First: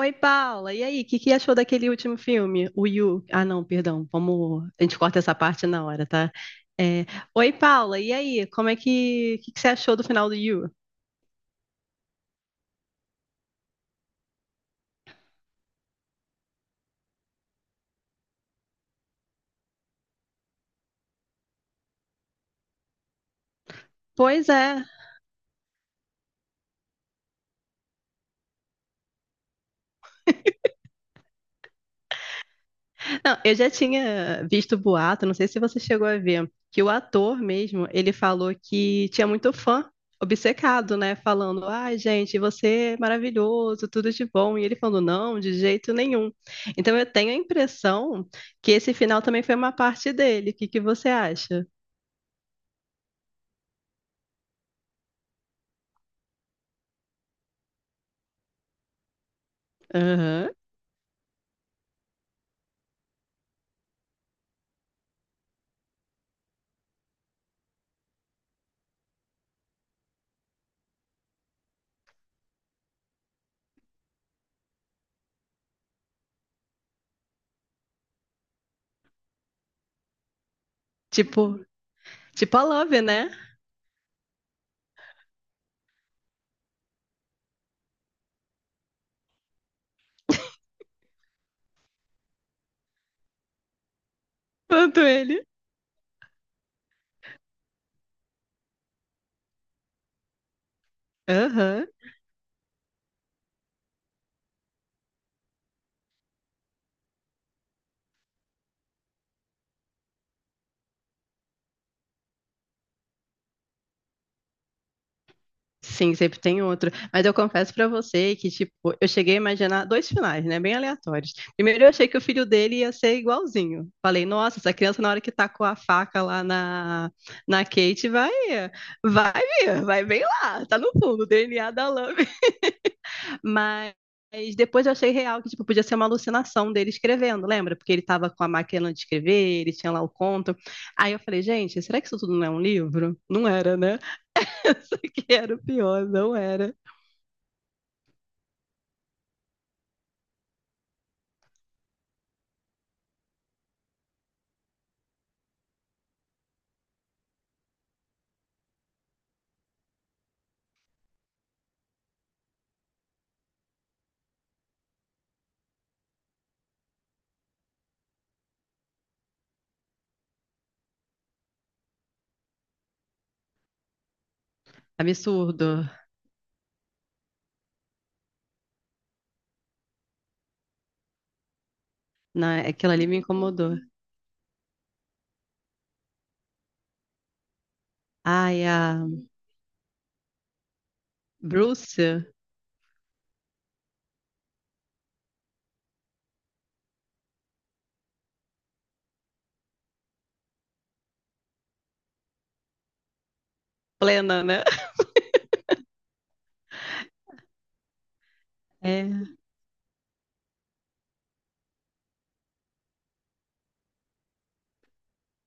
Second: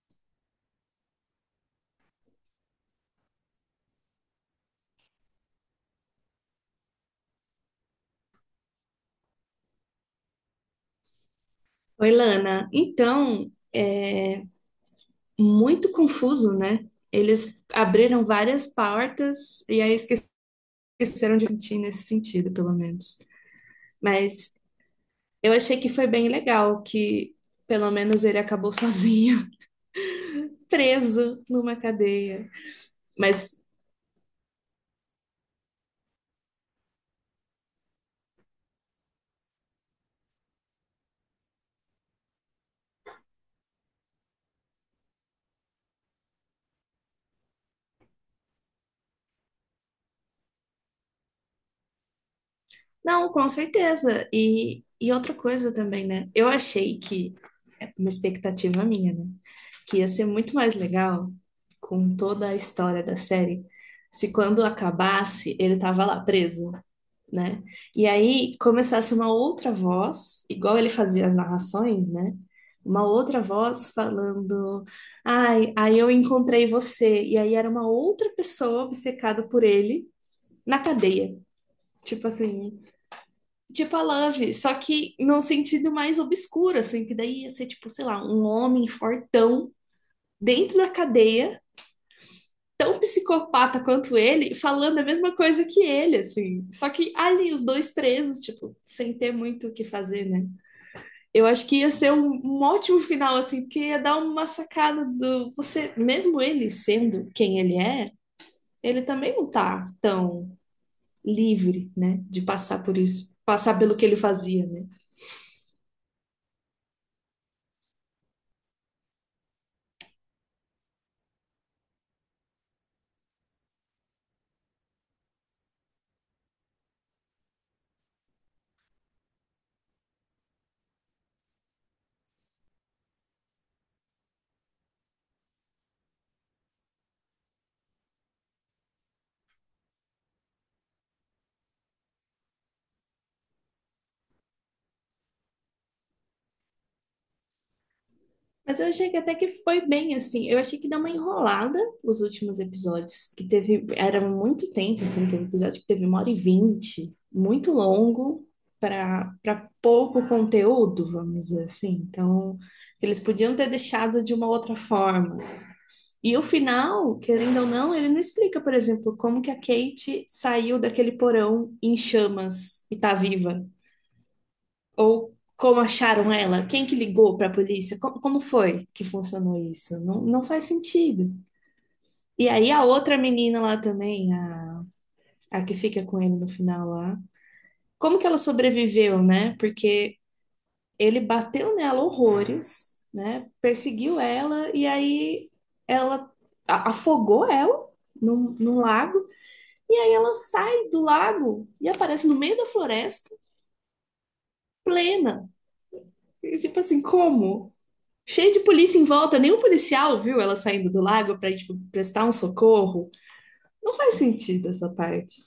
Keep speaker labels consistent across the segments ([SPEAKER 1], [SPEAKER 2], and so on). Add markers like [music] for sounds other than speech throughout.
[SPEAKER 1] Oi, Paula. E aí, o que que achou daquele último filme? O You. Ah, não, perdão. Vamos. A gente corta essa parte na hora, tá? É, Oi, Paula. E aí, como é que. O que que você achou do final do You?
[SPEAKER 2] Oi, Lana. Então, é muito confuso, né? Eles abriram várias portas e aí esqueceram de sentir nesse sentido, pelo menos.
[SPEAKER 1] Pois
[SPEAKER 2] Mas
[SPEAKER 1] é.
[SPEAKER 2] eu achei que foi bem legal que pelo menos ele acabou sozinho, [laughs] preso numa cadeia.
[SPEAKER 1] Não, eu
[SPEAKER 2] Mas
[SPEAKER 1] já tinha visto boato, não sei se você chegou a ver, que o ator mesmo, ele falou que tinha muito fã obcecado, né? Falando, ai, gente, você é maravilhoso, tudo de bom. E ele falando, não, de jeito nenhum. Então eu tenho a impressão que esse final também foi uma parte dele. O que que você acha?
[SPEAKER 2] não, com certeza. E outra coisa também, né? Eu achei que, é uma expectativa minha, né? Que ia ser
[SPEAKER 1] Aham.
[SPEAKER 2] muito mais legal com toda a história da série se quando acabasse ele tava lá preso, né? E aí começasse uma outra voz, igual ele fazia as narrações, né? Uma outra voz falando, ai, aí eu encontrei você. E aí era uma outra pessoa obcecada por ele na cadeia.
[SPEAKER 1] Tipo,
[SPEAKER 2] Tipo
[SPEAKER 1] tipo a
[SPEAKER 2] assim,
[SPEAKER 1] Love, né?
[SPEAKER 2] tipo a Love, só que num sentido mais obscuro, assim, que daí ia ser, tipo, sei lá, um homem fortão dentro da cadeia tão psicopata quanto ele, falando
[SPEAKER 1] Quanto
[SPEAKER 2] a mesma
[SPEAKER 1] ele.
[SPEAKER 2] coisa que ele, assim. Só que ali os dois presos, tipo, sem ter muito o que fazer, né? Eu acho que
[SPEAKER 1] Aham.
[SPEAKER 2] ia ser um ótimo final, assim, porque ia dar uma sacada do você, mesmo ele sendo quem ele é, ele também não tá tão livre, né, de passar por isso, passar pelo que ele fazia, né?
[SPEAKER 1] Sim, sempre tem outro. Mas eu confesso pra você que, tipo, eu cheguei a imaginar dois finais, né? Bem aleatórios. Primeiro, eu achei que o filho dele ia ser igualzinho. Falei, nossa, essa criança, na hora que tá com a faca lá na, Kate, vai vir, vai bem lá, tá no fundo, o DNA da Love. Mas. Depois eu achei real que tipo, podia ser uma alucinação dele escrevendo, lembra? Porque ele tava com a máquina de escrever, ele tinha lá o conto. Aí eu falei, gente, será que isso tudo não é um livro? Não era, né? [laughs] Isso aqui era o pior, não era.
[SPEAKER 2] Mas eu achei que até que foi bem assim. Eu achei que deu uma enrolada os últimos episódios, que teve, era muito tempo, assim, teve episódio que teve 1h20, muito longo para pouco conteúdo, vamos dizer assim. Então, eles podiam ter deixado de uma outra forma. E o final, querendo ou não, ele não explica, por exemplo, como que a Kate saiu daquele porão em chamas e tá viva. Ou como
[SPEAKER 1] Absurdo.
[SPEAKER 2] acharam ela? Quem que ligou para a polícia? Como foi que funcionou isso? Não, não faz sentido. E
[SPEAKER 1] Né?
[SPEAKER 2] aí a
[SPEAKER 1] Aquilo ali me
[SPEAKER 2] outra menina
[SPEAKER 1] incomodou.
[SPEAKER 2] lá também, a que fica com ele no final lá, como que ela
[SPEAKER 1] Ai, a
[SPEAKER 2] sobreviveu, né? Porque ele bateu
[SPEAKER 1] Bruce,
[SPEAKER 2] nela horrores, né? Perseguiu ela e aí ela afogou ela num lago e aí ela sai do lago e aparece no meio da floresta
[SPEAKER 1] plena, né?
[SPEAKER 2] plena. E, tipo assim, como? Cheio de polícia em
[SPEAKER 1] É,
[SPEAKER 2] volta, nenhum policial viu ela saindo do lago para tipo, prestar um socorro. Não faz sentido essa parte.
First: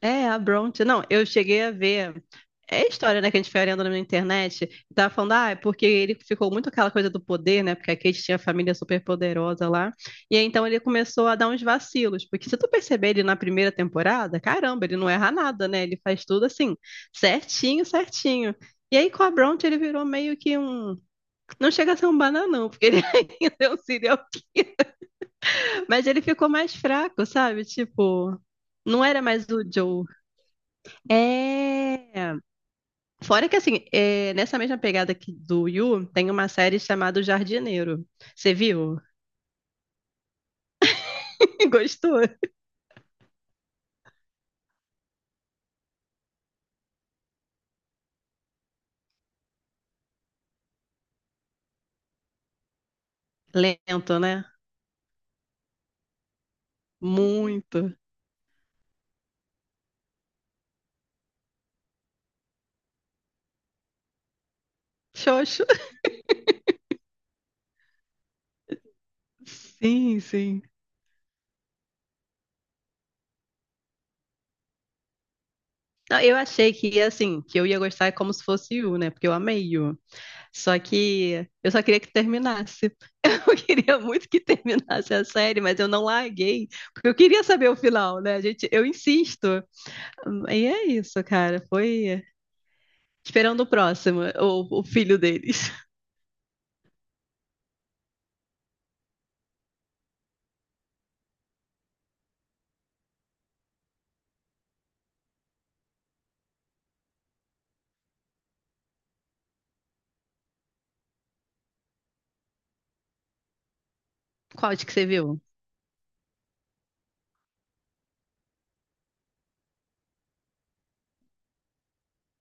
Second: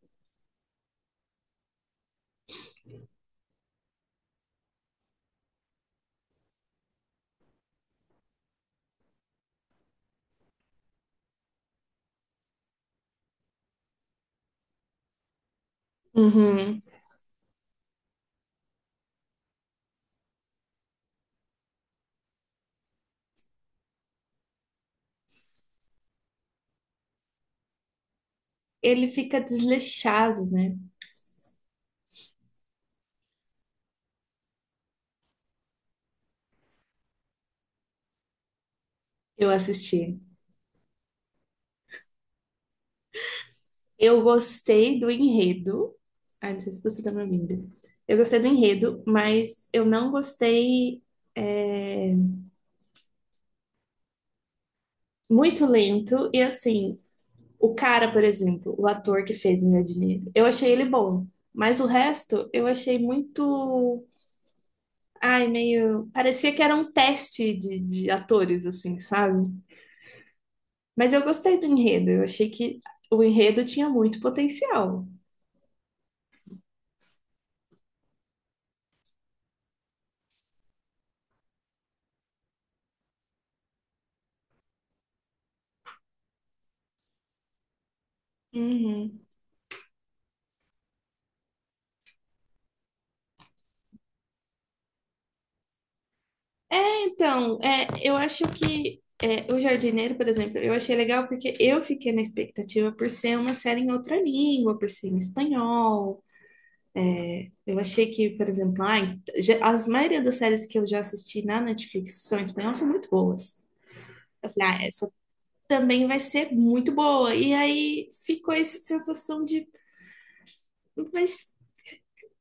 [SPEAKER 1] é a Bronte. Não, eu cheguei a ver. É a história, né, que a gente foi olhando na internet. E tava falando, ah, é porque ele ficou muito aquela coisa do poder, né? Porque a Kate tinha a família super poderosa lá. E aí, então ele começou a dar uns vacilos. Porque se tu perceber ele na primeira temporada, caramba, ele não erra nada, né? Ele faz tudo assim,
[SPEAKER 2] Uhum.
[SPEAKER 1] certinho, certinho. E aí com a Bronte ele virou meio que um. Não chega a ser um bananão, porque ele [laughs] ainda é um serial. Mas ele ficou mais fraco, sabe? Tipo, não
[SPEAKER 2] Ele
[SPEAKER 1] era
[SPEAKER 2] fica
[SPEAKER 1] mais o Joe.
[SPEAKER 2] desleixado, né?
[SPEAKER 1] É. Fora que, assim, é, nessa mesma pegada que do Yu, tem uma série chamada O Jardineiro. Você viu?
[SPEAKER 2] Eu assisti.
[SPEAKER 1] [laughs] Gostou?
[SPEAKER 2] Eu gostei do enredo. Ai, não sei se você tá me ouvindo. Eu gostei do enredo, mas eu não gostei é,
[SPEAKER 1] Lento, né?
[SPEAKER 2] muito lento. E assim, o
[SPEAKER 1] Muito.
[SPEAKER 2] cara, por exemplo, o ator que fez o meu dinheiro, eu achei ele bom. Mas o resto eu achei muito ai,
[SPEAKER 1] Xoxo.
[SPEAKER 2] meio. Parecia que era um teste de atores, assim, sabe?
[SPEAKER 1] Sim, sim.
[SPEAKER 2] Mas eu gostei do enredo. Eu achei que o enredo tinha muito potencial.
[SPEAKER 1] Não, eu achei que, assim, que eu ia gostar como se fosse Yu, né? Porque eu amei Yu. Só que eu só queria que terminasse. [laughs] Eu queria muito que terminasse a série, mas eu não larguei, porque eu queria saber o final, né? Gente, eu
[SPEAKER 2] Uhum.
[SPEAKER 1] insisto. E é isso, cara. Foi esperando o próximo, o filho deles.
[SPEAKER 2] Então, é, eu acho que é, O Jardineiro, por exemplo, eu achei legal porque eu fiquei na expectativa por ser uma série em outra língua, por ser em espanhol. Eu achei que, por exemplo, ai, já- as maioria das séries que eu já assisti na Netflix que são em espanhol são muito boas. Eu
[SPEAKER 1] [laughs]
[SPEAKER 2] falei,
[SPEAKER 1] Qual de
[SPEAKER 2] ah,
[SPEAKER 1] que você
[SPEAKER 2] essa
[SPEAKER 1] viu?
[SPEAKER 2] também vai ser muito boa. E aí ficou essa sensação de, mas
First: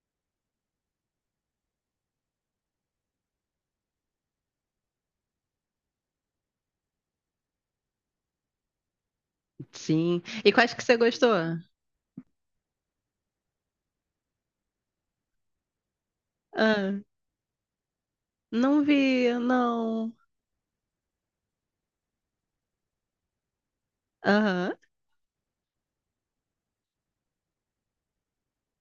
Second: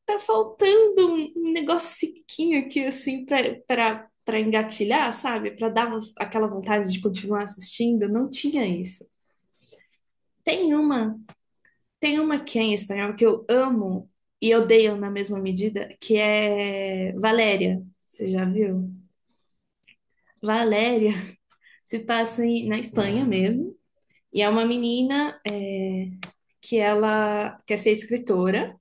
[SPEAKER 2] tá faltando um negocinho aqui, assim, pra, engatilhar, sabe? Pra dar aquela vontade de continuar assistindo. Não tinha isso.
[SPEAKER 1] Sim. E quais
[SPEAKER 2] Tem
[SPEAKER 1] que você
[SPEAKER 2] uma,
[SPEAKER 1] gostou?
[SPEAKER 2] tem uma que é em espanhol que eu amo e odeio na mesma medida, que
[SPEAKER 1] Ah,
[SPEAKER 2] é Valéria. Você já
[SPEAKER 1] não
[SPEAKER 2] viu?
[SPEAKER 1] vi, não.
[SPEAKER 2] Valéria [laughs] se passa em- na Espanha mesmo. E é uma
[SPEAKER 1] Aham.
[SPEAKER 2] menina que ela quer ser escritora.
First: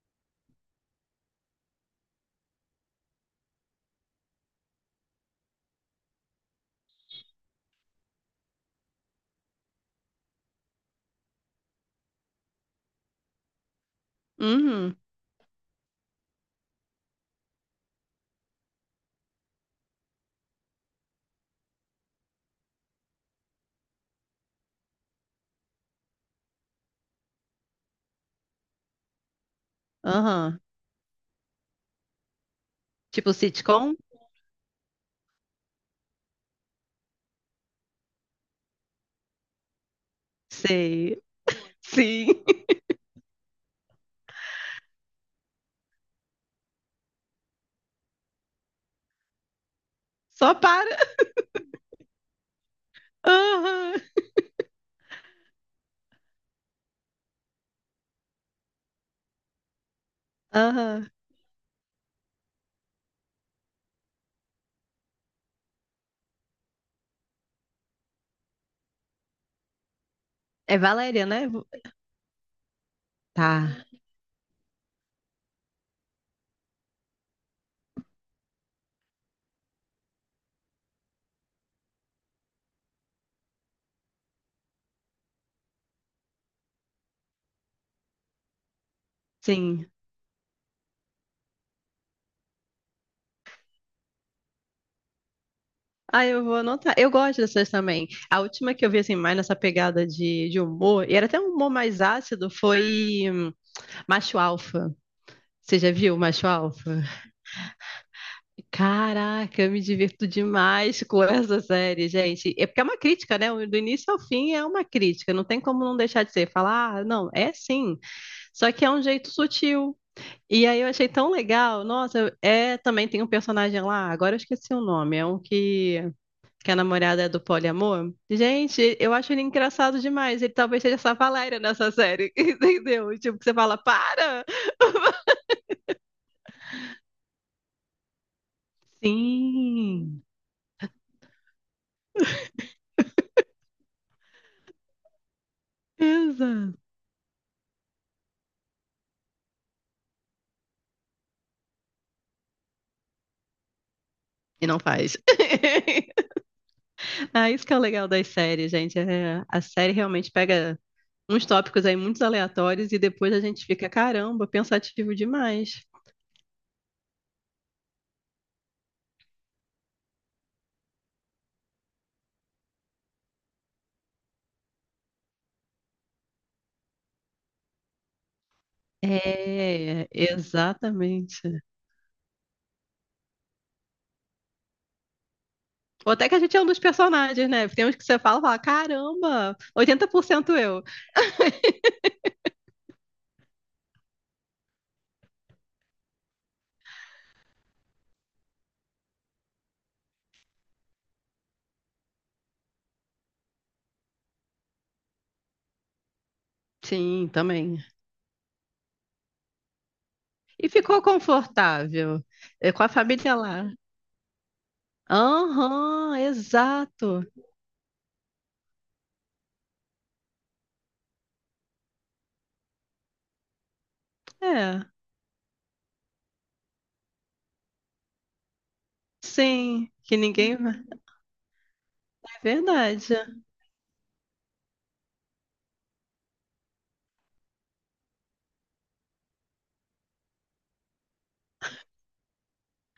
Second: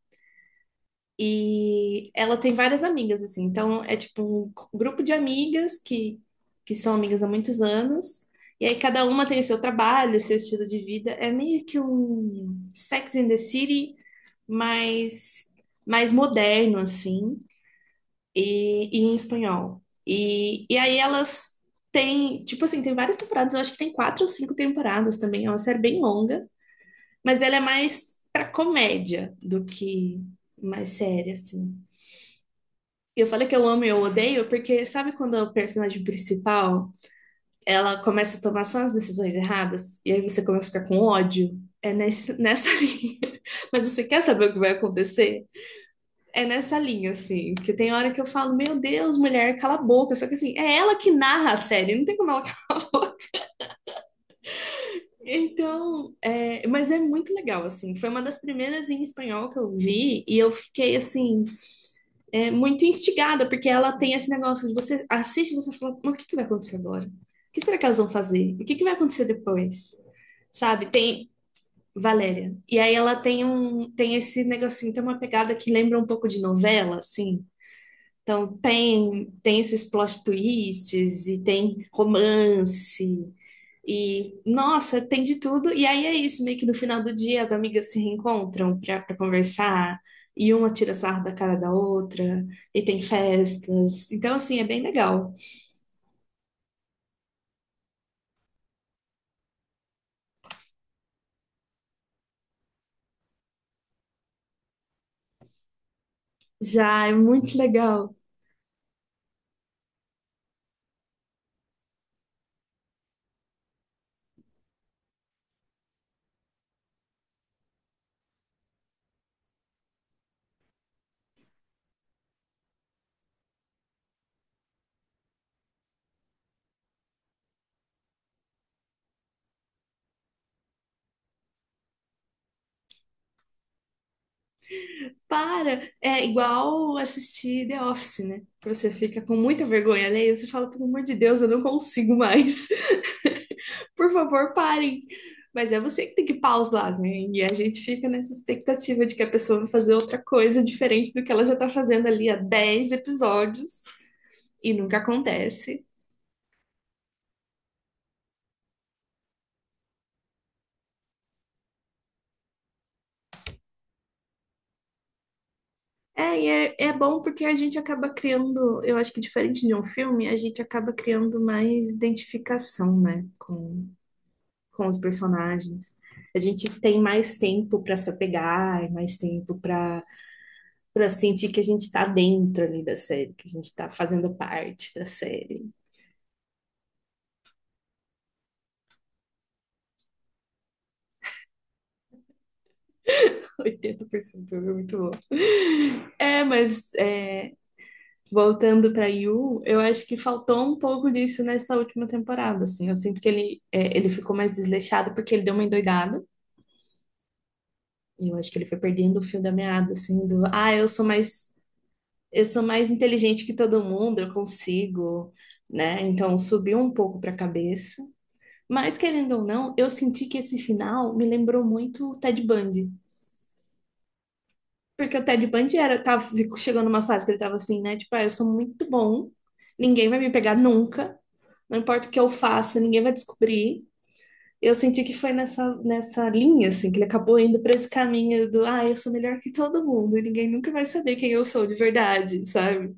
[SPEAKER 2] E ela tem várias amigas, assim. Então, é tipo um grupo de amigas que são amigas há muitos anos. E aí, cada uma tem o seu trabalho, o seu estilo de vida. É meio que um Sex and the City,
[SPEAKER 1] Uhum.
[SPEAKER 2] mas mais moderno, assim. E em espanhol. E aí, elas têm, tipo assim, tem várias temporadas. Eu acho que tem 4 ou 5 temporadas também. É uma série bem longa, mas ela é mais pra comédia do que
[SPEAKER 1] Aham.
[SPEAKER 2] mais séria, assim. Eu
[SPEAKER 1] Tipo
[SPEAKER 2] falei que eu amo e
[SPEAKER 1] sitcom?
[SPEAKER 2] eu odeio porque sabe quando a personagem principal, ela começa a tomar só as decisões erradas e aí você começa a ficar com
[SPEAKER 1] Sei.
[SPEAKER 2] ódio? É
[SPEAKER 1] Sim. [laughs]
[SPEAKER 2] nessa [laughs] linha. Mas você quer saber o que vai acontecer? É nessa linha, assim. Porque tem hora que eu falo, meu Deus, mulher, cala a boca. Só que,
[SPEAKER 1] Só
[SPEAKER 2] assim, é
[SPEAKER 1] para.
[SPEAKER 2] ela que narra a série, não tem como ela. [laughs]
[SPEAKER 1] Aham.
[SPEAKER 2] Então, é, mas é muito legal, assim. Foi uma das primeiras em espanhol que eu vi e eu fiquei,
[SPEAKER 1] Aham.
[SPEAKER 2] assim, muito instigada, porque ela tem esse negócio de você assiste e você fala, mas o que, que vai acontecer agora? O que será que elas vão fazer? O que, que vai acontecer depois?
[SPEAKER 1] É
[SPEAKER 2] Sabe?
[SPEAKER 1] Valéria,
[SPEAKER 2] Tem
[SPEAKER 1] né?
[SPEAKER 2] Valéria. E aí ela tem
[SPEAKER 1] Tá,
[SPEAKER 2] tem esse negocinho, tem uma pegada que lembra um pouco de novela, assim. Então tem esses plot twists e tem romance e, nossa, tem de tudo. E aí é isso, meio que no final do dia as amigas se reencontram pra
[SPEAKER 1] sim.
[SPEAKER 2] conversar, e uma tira sarro da cara da outra, e tem festas. Então, assim, é bem legal.
[SPEAKER 1] Ah, eu vou anotar. Eu gosto dessas também. A última que eu vi, assim, mais nessa pegada de, humor, e era até um humor mais ácido, foi Macho Alfa. Você já viu Macho Alfa?
[SPEAKER 2] Já é muito legal.
[SPEAKER 1] Caraca, eu me divirto demais com [laughs] essa série, gente. É porque é uma crítica, né? Do início ao fim é uma crítica. Não tem como não deixar de ser. Falar, ah, não, é sim. Só que é um jeito sutil. E aí eu achei tão legal. Nossa, é também tem um personagem lá. Agora eu esqueci o nome. É um que a namorada é do poliamor. Gente, eu acho ele engraçado demais. Ele talvez seja essa Valéria nessa série, [laughs] entendeu? Tipo, que você fala, para!
[SPEAKER 2] Para! É igual assistir The Office, né? Que você fica com muita vergonha
[SPEAKER 1] Sim,
[SPEAKER 2] alheia, você fala, pelo amor de Deus, eu não consigo mais. Por favor, parem. Mas é você que tem que
[SPEAKER 1] exato.
[SPEAKER 2] pausar, né? E a gente fica nessa expectativa de que a pessoa vai fazer outra coisa diferente do que ela já tá fazendo ali há 10 episódios
[SPEAKER 1] E
[SPEAKER 2] e
[SPEAKER 1] não
[SPEAKER 2] nunca
[SPEAKER 1] faz.
[SPEAKER 2] acontece.
[SPEAKER 1] [laughs] Ah, isso que é o legal das séries, gente. É, a série realmente pega uns tópicos aí muito aleatórios e depois a gente fica, caramba, pensativo demais.
[SPEAKER 2] É, e é, é bom porque a gente acaba criando, eu acho que diferente de um filme, a gente acaba criando mais identificação, né, com os personagens. A gente tem mais tempo para se apegar, mais tempo para
[SPEAKER 1] É,
[SPEAKER 2] para sentir que a
[SPEAKER 1] exatamente.
[SPEAKER 2] gente está dentro ali da série, que a gente está fazendo parte da série.
[SPEAKER 1] Ou até que a gente é um dos personagens, né? Tem uns que você fala, fala, caramba, 80% eu. [laughs]
[SPEAKER 2] [laughs] 80% é muito bom. É, mas é, voltando para Yu, eu acho que faltou um pouco disso nessa última temporada, assim. Eu sinto que ele ficou mais desleixado porque ele deu uma endoidada.
[SPEAKER 1] Sim, também.
[SPEAKER 2] E eu acho que ele foi perdendo o fio da meada, assim, do,
[SPEAKER 1] E
[SPEAKER 2] ah, eu
[SPEAKER 1] ficou
[SPEAKER 2] sou mais,
[SPEAKER 1] confortável
[SPEAKER 2] eu sou
[SPEAKER 1] com a
[SPEAKER 2] mais
[SPEAKER 1] família
[SPEAKER 2] inteligente que
[SPEAKER 1] lá.
[SPEAKER 2] todo mundo, eu consigo, né?
[SPEAKER 1] Aham,
[SPEAKER 2] Então subiu um pouco
[SPEAKER 1] exato.
[SPEAKER 2] para a cabeça. Mas querendo ou não, eu senti que esse final me lembrou muito o Ted Bundy.
[SPEAKER 1] É,
[SPEAKER 2] Porque o Ted Bundy chegou numa fase que ele tava assim, né? Tipo, ah, eu sou muito bom,
[SPEAKER 1] sim,
[SPEAKER 2] ninguém
[SPEAKER 1] que
[SPEAKER 2] vai me pegar
[SPEAKER 1] ninguém vai.
[SPEAKER 2] nunca, não importa o que eu
[SPEAKER 1] É
[SPEAKER 2] faça, ninguém vai
[SPEAKER 1] verdade.
[SPEAKER 2] descobrir. Eu senti que foi nessa linha, assim, que ele acabou indo para esse caminho do, ah, eu sou melhor que todo mundo e ninguém nunca vai saber quem eu sou de verdade, sabe?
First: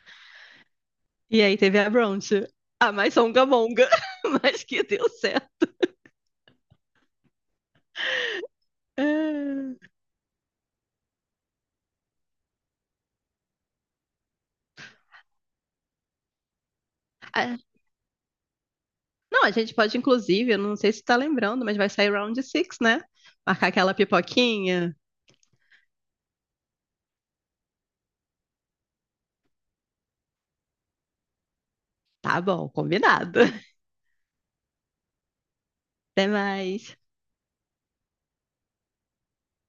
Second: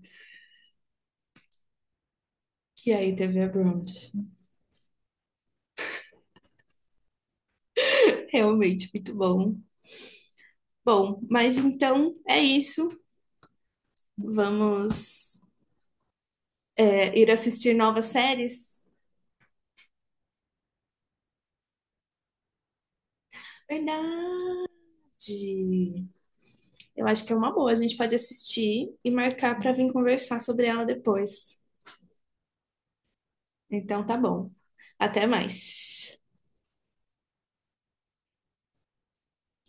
[SPEAKER 1] E aí teve a Bronte, a
[SPEAKER 2] E aí
[SPEAKER 1] mais
[SPEAKER 2] teve a
[SPEAKER 1] songamonga,
[SPEAKER 2] Bronte.
[SPEAKER 1] [laughs] mas que deu certo.
[SPEAKER 2] Realmente muito bom.
[SPEAKER 1] É.
[SPEAKER 2] Bom, mas então é isso. Vamos ir
[SPEAKER 1] Ah,
[SPEAKER 2] assistir novas séries.
[SPEAKER 1] não, a gente pode, inclusive, eu não sei se tá lembrando, mas vai sair Round 6 né? Marcar aquela
[SPEAKER 2] Verdade.
[SPEAKER 1] pipoquinha.
[SPEAKER 2] Eu acho que é uma boa. A gente pode assistir e marcar para vir conversar sobre ela depois.
[SPEAKER 1] Tá bom, combinado. [laughs]
[SPEAKER 2] Então tá bom. Até mais.
[SPEAKER 1] Até mais.